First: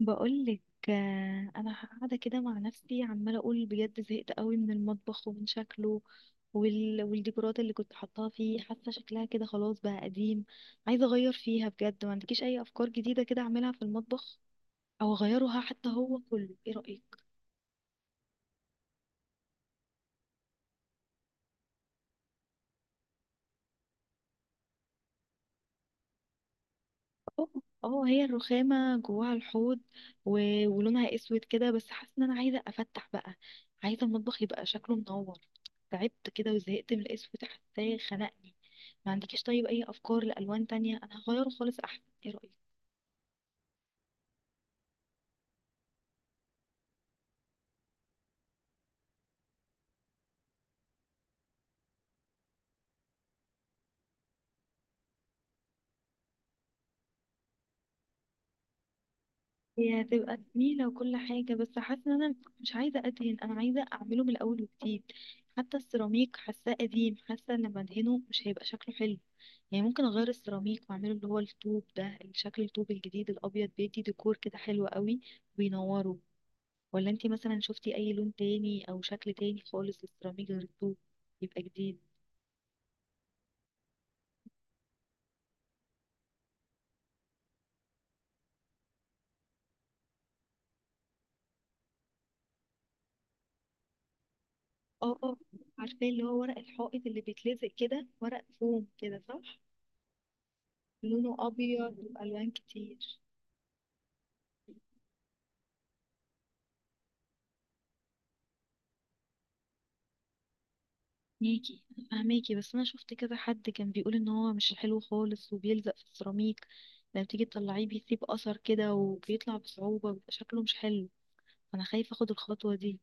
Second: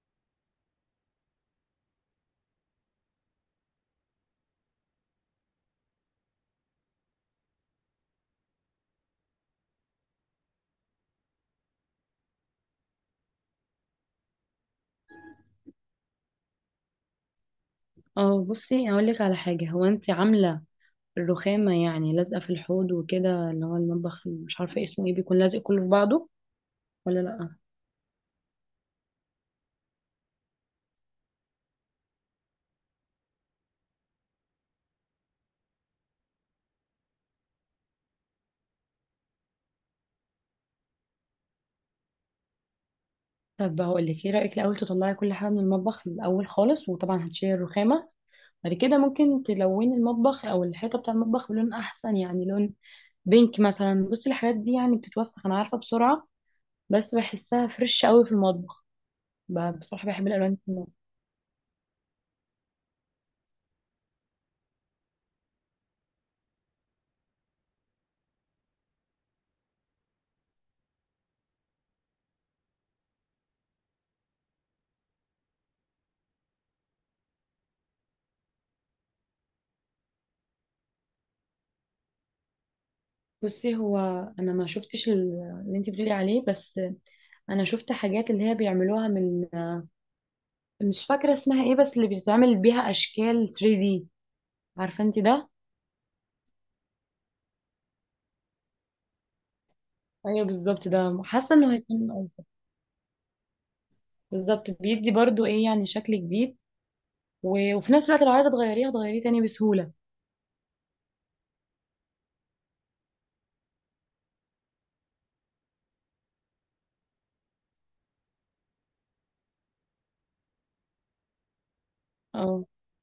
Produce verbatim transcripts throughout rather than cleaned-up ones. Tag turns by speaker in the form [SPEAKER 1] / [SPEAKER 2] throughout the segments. [SPEAKER 1] بقولك آه، انا قاعده كده مع نفسي عماله اقول بجد زهقت قوي من المطبخ ومن شكله وال... والديكورات اللي كنت حاطاها فيه، حاسه شكلها كده خلاص بقى قديم. عايزه اغير فيها بجد، ما عندكيش اي افكار جديده كده اعملها في المطبخ او اغيرها حتى هو كله، ايه رايك؟
[SPEAKER 2] اه، بصي هقول لك على حاجة. هو انت عاملة الرخامة يعني لازقة في الحوض وكده، اللي هو المطبخ مش عارفة اسمه ايه، بيكون لازق كله في بعضه ولا
[SPEAKER 1] اه
[SPEAKER 2] لأ؟
[SPEAKER 1] اه، هي الرخامة جواها الحوض و... ولونها اسود كده، بس حاسة ان انا عايزة افتح بقى. عايزة المطبخ يبقى شكله منور. تعبت كده وزهقت من الاسود، حاساه خنقني. ما عندكيش طيب اي افكار لالوان تانية؟ انا هغيره خالص احسن، ايه رأيك؟
[SPEAKER 2] طب هقول لك، ايه رأيك الأول تطلعي كل حاجة من المطبخ الأول خالص، وطبعا هتشيلي الرخامة. بعد كده ممكن تلوني المطبخ أو الحيطة بتاع المطبخ بلون أحسن، يعني لون بينك مثلا. بصي الحاجات دي يعني بتتوسخ أنا عارفة بسرعة، بس بحسها فريش قوي في المطبخ. ب-
[SPEAKER 1] هي
[SPEAKER 2] بصراحة بحب
[SPEAKER 1] هتبقى
[SPEAKER 2] الألوان.
[SPEAKER 1] جميلة وكل حاجة، بس حاسة ان انا مش عايزة ادهن، انا عايزة اعمله من الاول وجديد. حتى السيراميك حاساه قديم، حاسة ان لما ادهنه مش هيبقى شكله حلو. يعني ممكن اغير السيراميك واعمله اللي هو الطوب ده، شكل الطوب الجديد الابيض بيدي ديكور كده حلو قوي وينوره. ولا انتي مثلا شفتي اي لون تاني او شكل تاني خالص للسيراميك غير الطوب يبقى جديد؟
[SPEAKER 2] بصي هو، انا ما شفتش ال- اللي انت بتقولي عليه، بس انا شفت حاجات اللي هي بيعملوها من، مش فاكره اسمها ايه، بس اللي بتتعمل بيها اشكال ثري دي. عارفه
[SPEAKER 1] اه
[SPEAKER 2] انت
[SPEAKER 1] اه،
[SPEAKER 2] ده؟
[SPEAKER 1] عارفة اللي هو ورق الحائط اللي بيتلزق كده، ورق فوم كده، صح؟
[SPEAKER 2] ايوه بالظبط، ده
[SPEAKER 1] لونه
[SPEAKER 2] حاسه انه
[SPEAKER 1] ابيض
[SPEAKER 2] هيكون ألطف.
[SPEAKER 1] والوان كتير.
[SPEAKER 2] بالظبط، بيدي برضو ايه يعني شكل جديد. و- وفي نفس الوقت لو عايزه تغيريه هتغيريه تاني بسهوله.
[SPEAKER 1] ميكي، فهماكي، بس انا شفت كذا حد كان بيقول ان هو مش حلو خالص وبيلزق في السيراميك، لما تيجي تطلعيه بيسيب اثر كده وبيطلع بصعوبة، بيبقى شكله مش حلو، فانا خايفة اخد
[SPEAKER 2] اه،
[SPEAKER 1] الخطوة دي.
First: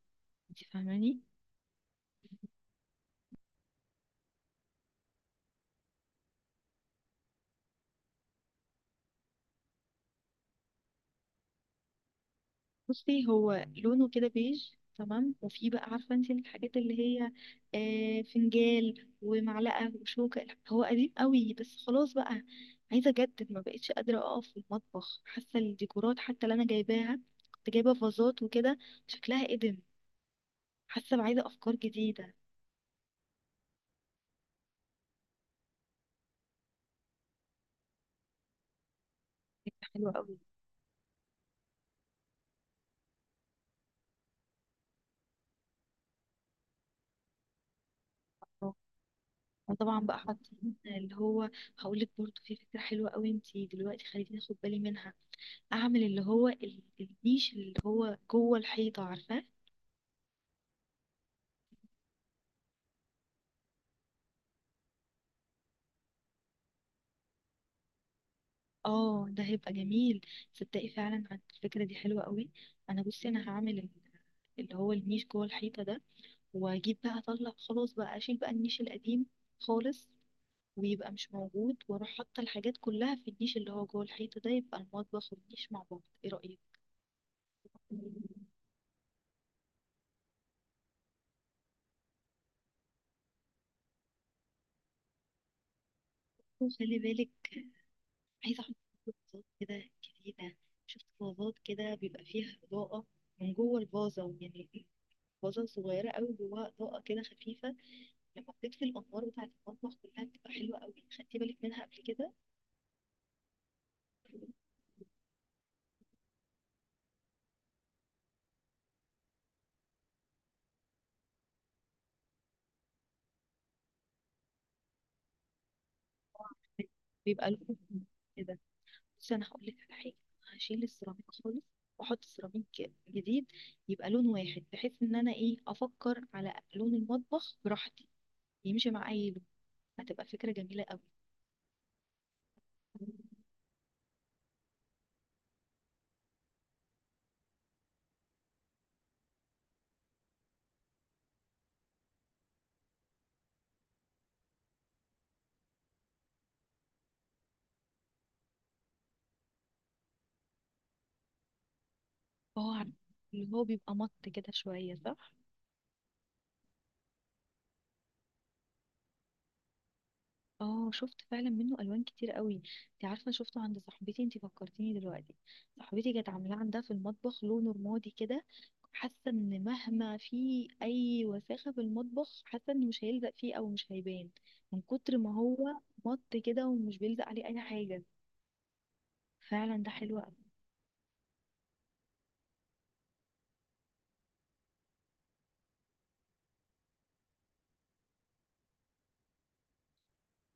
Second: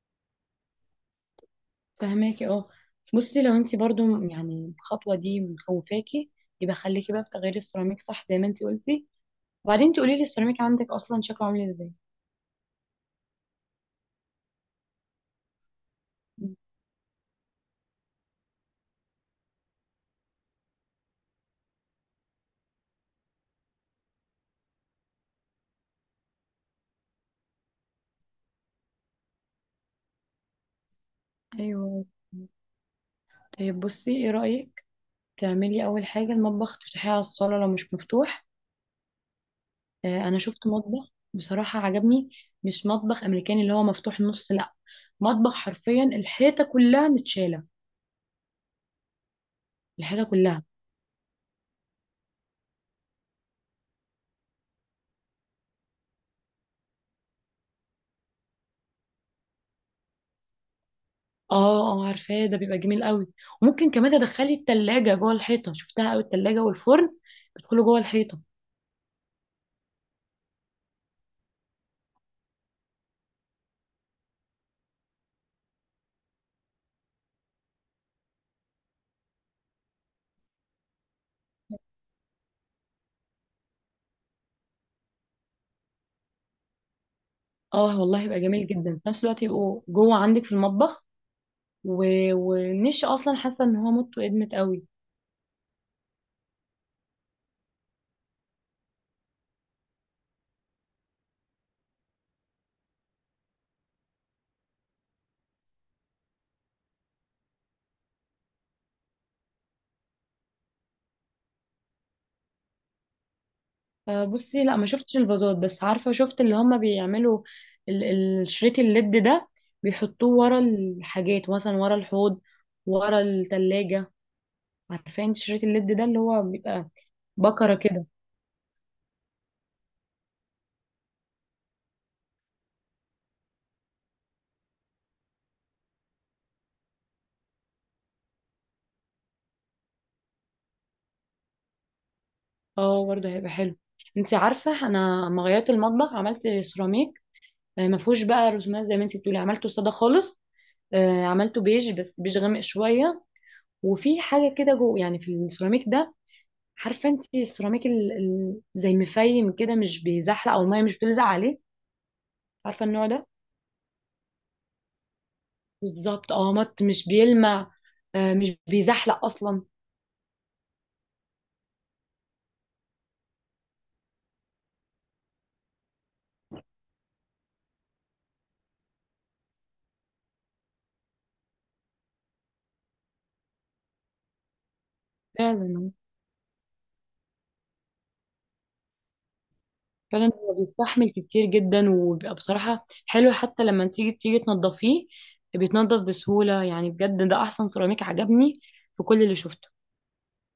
[SPEAKER 1] انت فاهماني؟
[SPEAKER 2] فهماكي اه. بصي لو انت برضو يعني الخطوه دي مخوفاكي، يبقى خليكي بقى في تغيير السيراميك صح زي ما انت قلتي، وبعدين تقولي لي السيراميك عندك اصلا شكله عامل ازاي؟
[SPEAKER 1] بصي هو لونه كده بيج تمام، وفي بقى عارفة انت الحاجات اللي هي آه فنجال ومعلقة وشوكة، هو قديم قوي بس خلاص بقى عايزة اجدد. ما بقتش قادرة اقف في المطبخ، حاسة الديكورات حتى اللي انا جايباها، كنت جايبة فازات وكده، شكلها قديم. حاسه بعايزه افكار
[SPEAKER 2] ايوه.
[SPEAKER 1] جديده.
[SPEAKER 2] طيب بصي، ايه رأيك تعملي اول حاجة المطبخ تفتحيه على الصالة لو مش مفتوح؟
[SPEAKER 1] فكره حلوه
[SPEAKER 2] آه،
[SPEAKER 1] قوي.
[SPEAKER 2] انا شفت مطبخ بصراحة عجبني. مش مطبخ امريكاني اللي هو مفتوح نص، لا، مطبخ حرفيا الحيطة كلها متشالة،
[SPEAKER 1] اه. وطبعا بقى
[SPEAKER 2] الحاجة كلها.
[SPEAKER 1] حاطين اللي هو، هقول لك برضه في فكره حلوه قوي، انت دلوقتي خليتيني اخد بالي منها. اعمل اللي هو ال- النيش اللي هو جوه الحيطه، عارفاه؟
[SPEAKER 2] اه اه، عارفاه ده بيبقى جميل قوي. وممكن كمان تدخلي التلاجة جوه الحيطة، شفتها قوي التلاجة والفرن بيدخلوا جوه الحيطة.
[SPEAKER 1] اه ده هيبقى جميل. صدقي فعلا عن- الفكره دي حلوه قوي. انا بصي انا هعمل ال- اللي هو النيش جوه الحيطه ده، واجيب بقى، اطلع خلاص بقى اشيل بقى النيش القديم خالص، ويبقى مش موجود، واروح حاطه الحاجات كلها في النيش اللي هو جوه الحيطه ده، يبقى المطبخ والنيش مع بعض، ايه رايك؟
[SPEAKER 2] اه والله يبقى جميل جدا، في نفس الوقت يبقوا جوه عندك في المطبخ. و... والنش اصلا حاسه ان هو مدته ادمت قوي.
[SPEAKER 1] خلي بالك، عايزة أحط فازات كده جديدة. شفت فازات كده بيبقى فيها إضاءة من جوه الفازة يعني، فازة صغيرة أوي جواها إضاءة كده خفيفة، لما بتطفي الأنوار بتاعة المطبخ كلها بتبقى حلوة أوي. خدتي بالك منها قبل كده؟
[SPEAKER 2] آه، بصي لا ما شفتش الفازات، بس عارفه شفت اللي هما بيعملوا ال- الشريط الليد ده، بيحطوه ورا الحاجات، مثلا ورا الحوض، ورا التلاجة. عارفه انت شريط الليد ده اللي هو بيبقى
[SPEAKER 1] بيبقى
[SPEAKER 2] بكره
[SPEAKER 1] لونه
[SPEAKER 2] كده؟
[SPEAKER 1] كده. بس أنا هقول لك على حاجة، هشيل السيراميك خالص وأحط سيراميك جديد، يبقى لون واحد بحيث إن أنا إيه، أفكر على لون المطبخ براحتي، يمشي مع أي لون. هتبقى فكرة جميلة
[SPEAKER 2] اه
[SPEAKER 1] أوي.
[SPEAKER 2] برضه هيبقى حلو. انت عارفه انا لما غيرت المطبخ عملت سيراميك، آه، ما فيهوش بقى رسومات زي ما انت بتقولي، عملته ساده خالص. آه، عملته بيج، بس بيج غامق شويه. وفي حاجه كده جوه يعني في السيراميك ده. عارفه انت السيراميك ال... ال... زي مفيم كده مش بيزحلق، او الميه مش بتلزق عليه.
[SPEAKER 1] اه
[SPEAKER 2] عارفه
[SPEAKER 1] عارفة
[SPEAKER 2] النوع ده.
[SPEAKER 1] اللي هو بيبقى مط كده شوية، صح؟
[SPEAKER 2] بالظبط اه، مط مش بيلمع. آه، مش بيزحلق اصلا.
[SPEAKER 1] اه شفت فعلا منه الوان كتير قوي. انت عارفة شفته عند صاحبتي، انت فكرتيني دلوقتي، صاحبتي كانت عاملاه عندها في المطبخ لونه رمادي كده، حاسة ان مهما في اي وساخة في المطبخ، حاسة انه مش هيلزق فيه او مش هيبان من كتر ما هو
[SPEAKER 2] فعلا.
[SPEAKER 1] مط كده ومش بيلزق عليه اي حاجة. فعلا ده حلو.
[SPEAKER 2] فعلا هو بيستحمل كتير جدا، وبيبقى بصراحه حلو، حتى لما تيجي تيجي تنضفيه بيتنضف بسهوله، يعني بجد ده احسن سيراميك عجبني في كل اللي شفته.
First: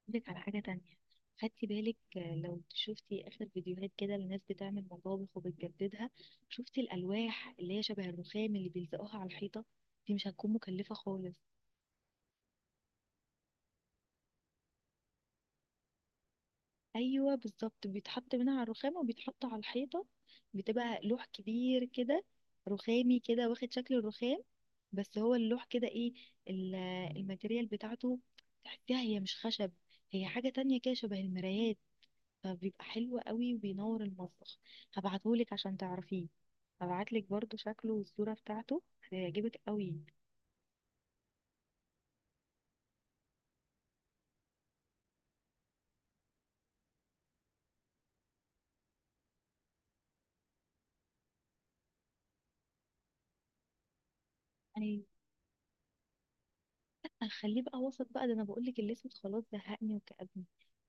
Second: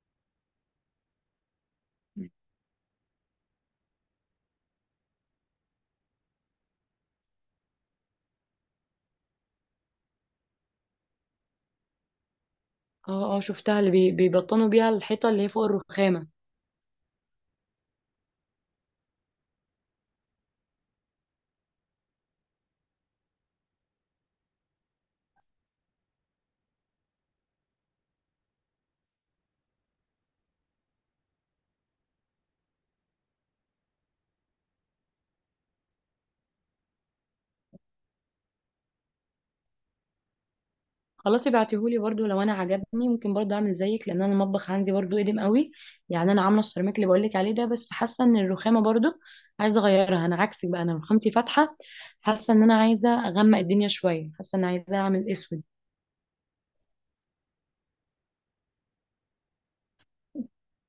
[SPEAKER 1] لك على حاجة تانية، خدتي بالك آه، لو شفتي آخر فيديوهات كده لناس بتعمل مطابخ وبتجددها؟ شفتي الألواح اللي هي شبه الرخام اللي بيلزقوها على الحيطة؟ دي مش هتكون مكلفة خالص.
[SPEAKER 2] اه اه، شفتها اللي بي- بيبطنوا بيها الحيطه اللي هي فوق الرخامه.
[SPEAKER 1] أيوة بالظبط، بيتحط منها على الرخام وبيتحط على الحيطة، بتبقى لوح كبير كده رخامي كده واخد شكل الرخام. بس هو اللوح كده ايه ال- الماتيريال بتاعته، تحسيها هي مش خشب، هي حاجة تانية كده شبه المرايات، فبيبقى حلو قوي وبينور المطبخ. هبعتهولك عشان تعرفيه، هبعتلك برضو شكله والصورة بتاعته، هيعجبك قوي.
[SPEAKER 2] خلاص ابعتيهولي برضو، لو انا عجبني ممكن برضو اعمل زيك، لان انا المطبخ عندي برضو قديم قوي. يعني انا عامله السيراميك اللي بقولك عليه ده، بس حاسه ان الرخامه برضو عايزه اغيرها. انا عكسك بقى، انا رخامتي فاتحه، حاسه ان انا عايزه اغمق الدنيا شويه، حاسه ان عايزه
[SPEAKER 1] يعني
[SPEAKER 2] اعمل اسود.
[SPEAKER 1] اخليه بقى وسط بقى، ده انا بقولك الاسود خلاص زهقني وكأبني.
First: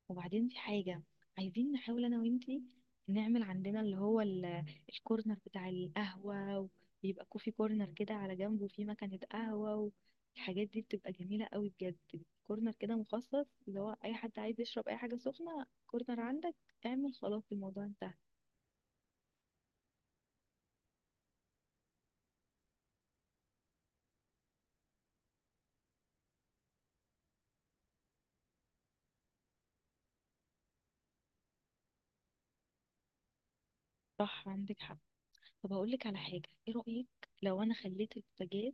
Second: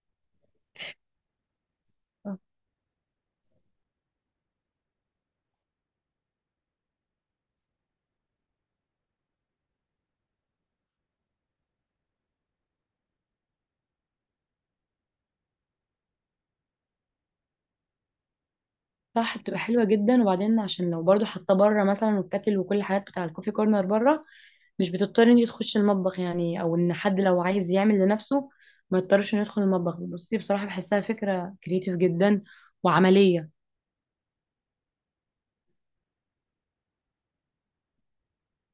[SPEAKER 1] وبعدين في حاجة، عايزين نحاول انا وانتي نعمل عندنا اللي هو ال- الكورنر بتاع القهوة، ويبقى كوفي كورنر كده على جنبه فيه مكنة قهوة، والحاجات دي بتبقى جميلة قوي بجد. كورنر كده مخصص اللي هو اي حد عايز يشرب اي حاجة سخنة، كورنر عندك اعمل، خلاص الموضوع انتهى.
[SPEAKER 2] صح، بتبقى حلوه جدا. وبعدين عشان لو برضو حاطه بره مثلا، والكاتل وكل الحاجات بتاع الكوفي كورنر بره، مش بتضطري انتي تخشي المطبخ يعني، او ان حد لو عايز يعمل لنفسه ما يضطرش انه يدخل المطبخ. بصي بصراحه بحسها فكره كريتيف جدا وعمليه.
[SPEAKER 1] صح عندك حق. طب هقول لك على حاجه، ايه رايك لو انا خليت البوتاجاز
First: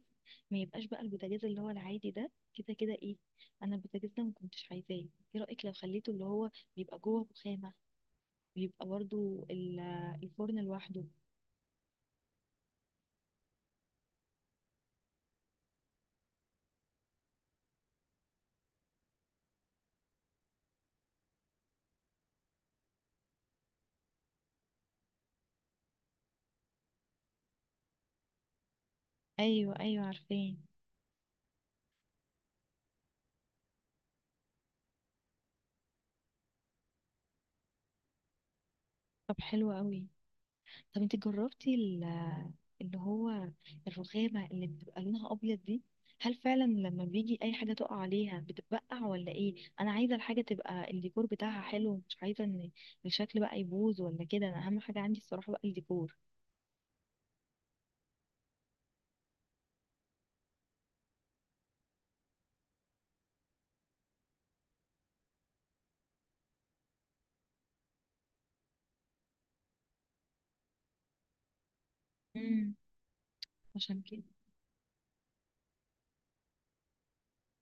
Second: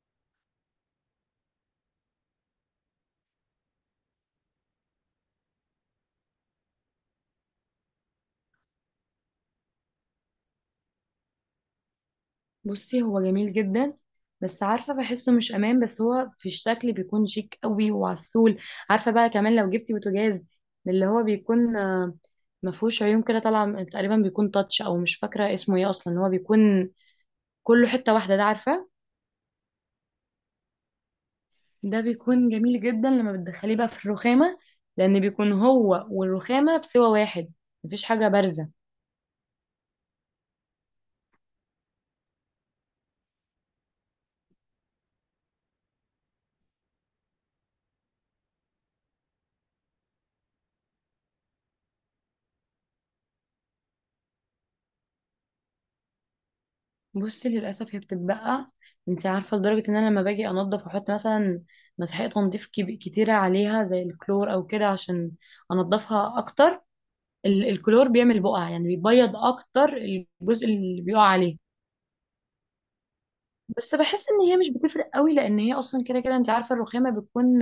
[SPEAKER 1] ما يبقاش بقى البوتاجاز اللي هو العادي ده، كده كده ايه، انا البوتاجاز ده ما كنتش عايزاه. ايه رايك لو خليته اللي هو بيبقى جوه رخامه، بيبقى برضو ال- الفرن لوحده؟
[SPEAKER 2] بصي هو جميل جدا، بس عارفه بحسه مش امان، بس هو في الشكل بيكون شيك قوي وعسول. عارفه بقى، كمان لو جبتي بوتاجاز من اللي هو بيكون آه، ما فيهوش عيون كده طالعه من- تقريبا، بيكون تاتش او مش فاكره اسمه ايه اصلا، هو بيكون كله حته واحده ده، عارفه؟
[SPEAKER 1] ايوه ايوه عارفاه.
[SPEAKER 2] ده بيكون جميل جدا لما بتدخليه بقى في الرخامه، لان بيكون هو والرخامه بسوى واحد، مفيش حاجه بارزه.
[SPEAKER 1] طب حلو قوي. طب انت جربتي ال- اللي هو الرخامة اللي بتبقى لونها أبيض دي؟ هل فعلا لما بيجي أي حاجة تقع عليها بتتبقع ولا إيه؟ أنا عايزة الحاجة تبقى الديكور بتاعها حلو، مش عايزة إن الشكل بقى يبوظ ولا كده، أنا أهم حاجة عندي الصراحة بقى الديكور.
[SPEAKER 2] بصي للاسف هي بتتبقى. انت عارفه لدرجه ان انا لما باجي انضف واحط مثلا مسحوق تنظيف كب- كتيره عليها زي الكلور او كده عشان انضفها اكتر، ال- الكلور بيعمل بقع، يعني بيبيض اكتر الجزء اللي بيقع عليه.
[SPEAKER 1] امم،
[SPEAKER 2] بس
[SPEAKER 1] عشان كده.
[SPEAKER 2] بحس ان هي مش بتفرق قوي، لان هي اصلا كده كده انت عارفه الرخامه بتكون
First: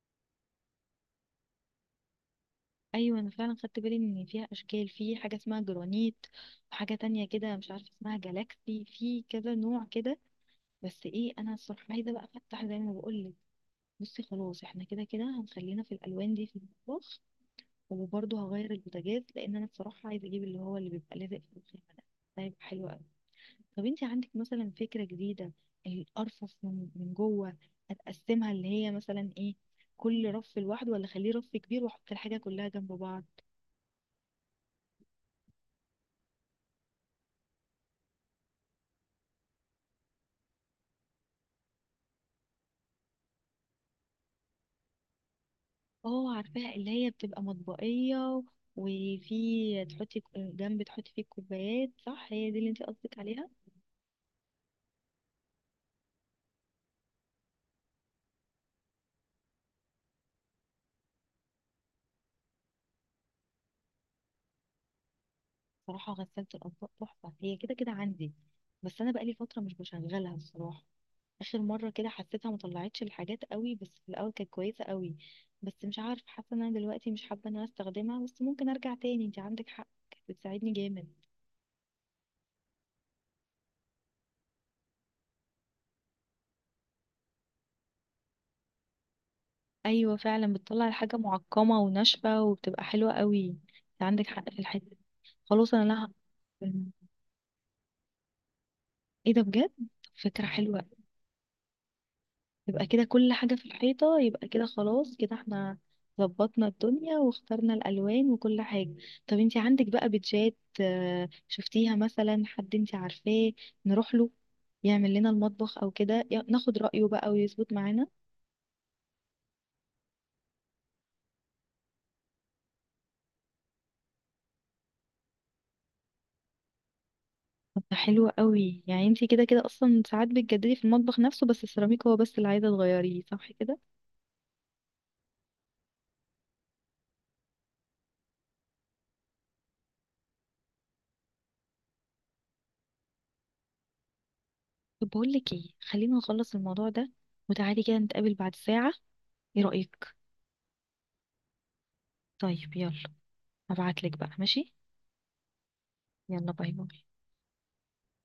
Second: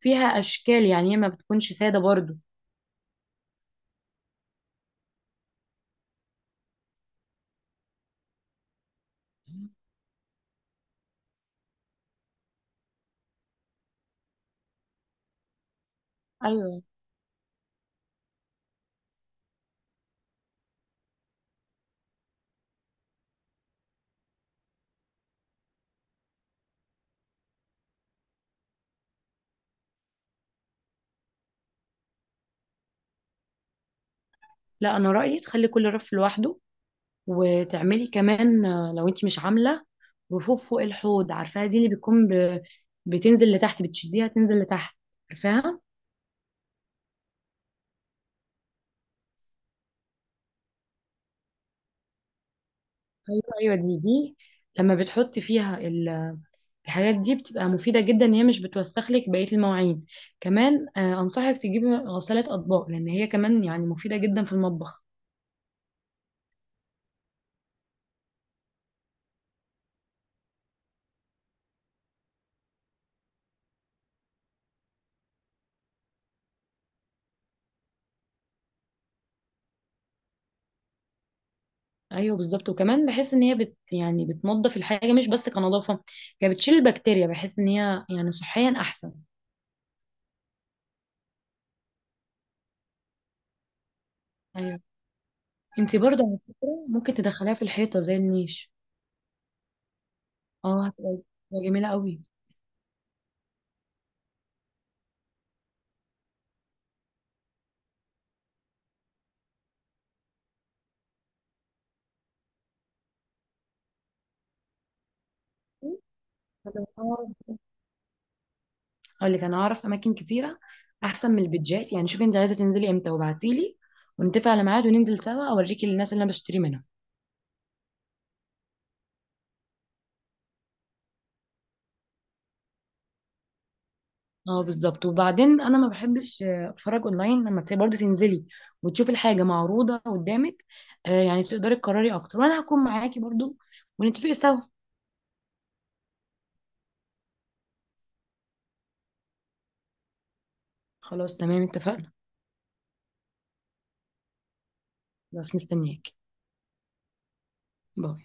[SPEAKER 2] فيها اشكال، يعني هي ما بتكونش ساده برضو.
[SPEAKER 1] أيوة أنا فعلا خدت بالي إن فيها أشكال، في حاجة اسمها جرانيت وحاجة تانية كده مش عارفة اسمها جالاكسي، في كذا نوع كده. بس إيه، أنا الصراحة عايزة بقى أفتح زي ما بقول. بصي خلاص احنا كده كده هنخلينا في الالوان دي في
[SPEAKER 2] ايوه.
[SPEAKER 1] المطبخ، وبرضه هغير البوتاجاز لان انا بصراحه عايزه اجيب اللي هو اللي بيبقى لازق في الخيمه ده، ده هيبقى حلو قوي. طب انت عندك مثلا فكره جديده؟ الارفف من من جوه هتقسمها اللي هي مثلا ايه، كل رف لوحده ولا اخليه رف كبير واحط الحاجه كلها جنب بعض؟
[SPEAKER 2] لا انا رايي تخلي كل رف لوحده، وتعملي كمان آه، لو انت مش عامله رفوف فوق الحوض، عارفاها دي اللي بتكون ب... بتنزل لتحت، بتشديها تنزل لتحت، عارفاها؟
[SPEAKER 1] اه عارفاها اللي هي بتبقى مطبقيه، وفي تحطي ك- جنب تحطي فيه الكوبايات، صح؟ هي دي اللي انت قصدك
[SPEAKER 2] ايوه
[SPEAKER 1] عليها؟
[SPEAKER 2] ايوه، دي دي لما بتحطي فيها ال- الحاجات دي بتبقى مفيده جدا ان هي مش بتوسخ لك بقيه المواعين. كمان آه، انصحك تجيبي غساله اطباق، لان هي كمان يعني مفيده جدا في المطبخ.
[SPEAKER 1] صراحة غسالة الأطباق تحفة، هي كده كده عندي بس أنا بقالي فترة مش بشغلها الصراحة. آخر مرة كده حسيتها مطلعتش الحاجات قوي، بس في الأول كانت كويسة قوي. بس مش عارف، حاسة إن أنا دلوقتي مش حابة إن أنا أستخدمها، بس ممكن أرجع تاني، أنت عندك حق كانت بتساعدني جامد.
[SPEAKER 2] ايوه بالظبط، وكمان بحس ان هي بت يعني بتنظف الحاجه مش بس كنظافه، هي بتشيل البكتيريا، بحس ان هي يعني صحيا احسن.
[SPEAKER 1] أيوة فعلا بتطلع الحاجة معقمة وناشفة وبتبقى حلوة قوي. أنت عندك حق في
[SPEAKER 2] ايوه.
[SPEAKER 1] الحتة دي. خلاص أنا
[SPEAKER 2] انتي
[SPEAKER 1] لها.
[SPEAKER 2] برضه على فكرة ممكن تدخليها في الحيطة زي النيش.
[SPEAKER 1] إيه ده بجد، فكرة حلوة.
[SPEAKER 2] اه، هتبقى هتبقى جميلة قوي.
[SPEAKER 1] يبقى كده كل حاجة في الحيطة، يبقى كده خلاص كده، احنا ظبطنا الدنيا واخترنا الألوان وكل حاجة. طب انتي عندك بقى بيتجات آه، شفتيها مثلا، حد انتي عارفاه نروح له يعمل لنا المطبخ او كده يا- ناخد
[SPEAKER 2] انا
[SPEAKER 1] رأيه بقى
[SPEAKER 2] أعرف-
[SPEAKER 1] ويظبط معانا؟
[SPEAKER 2] اقول لك، انا اعرف اماكن كتيرة احسن من البيتجات، يعني شوفي انت عايزة تنزلي امتى وابعتيلي، ونتفق على ميعاد وننزل سوا اوريكي الناس اللي انا بشتري منها.
[SPEAKER 1] طب ده حلو قوي، يعني انتي كده كده اصلا ساعات بتجددي في المطبخ نفسه بس السيراميك هو بس اللي عايزة تغيريه، صح كده؟
[SPEAKER 2] اه بالظبط، وبعدين انا ما بحبش آه، اتفرج اونلاين. لما تبقي برضه تنزلي وتشوفي الحاجة معروضة قدامك، آه، يعني تقدري تقرري اكتر، وانا هكون معاكي برضه، ونتفق سوا.
[SPEAKER 1] طب بقول لك ايه، خلينا نخلص الموضوع ده وتعالي كده نتقابل بعد ساعة، ايه رأيك؟
[SPEAKER 2] خلاص تمام، اتفقنا.
[SPEAKER 1] طيب يلا، هبعتلك بقى، ماشي،
[SPEAKER 2] بس مستنياكي.
[SPEAKER 1] يلا باي باي.
[SPEAKER 2] باي.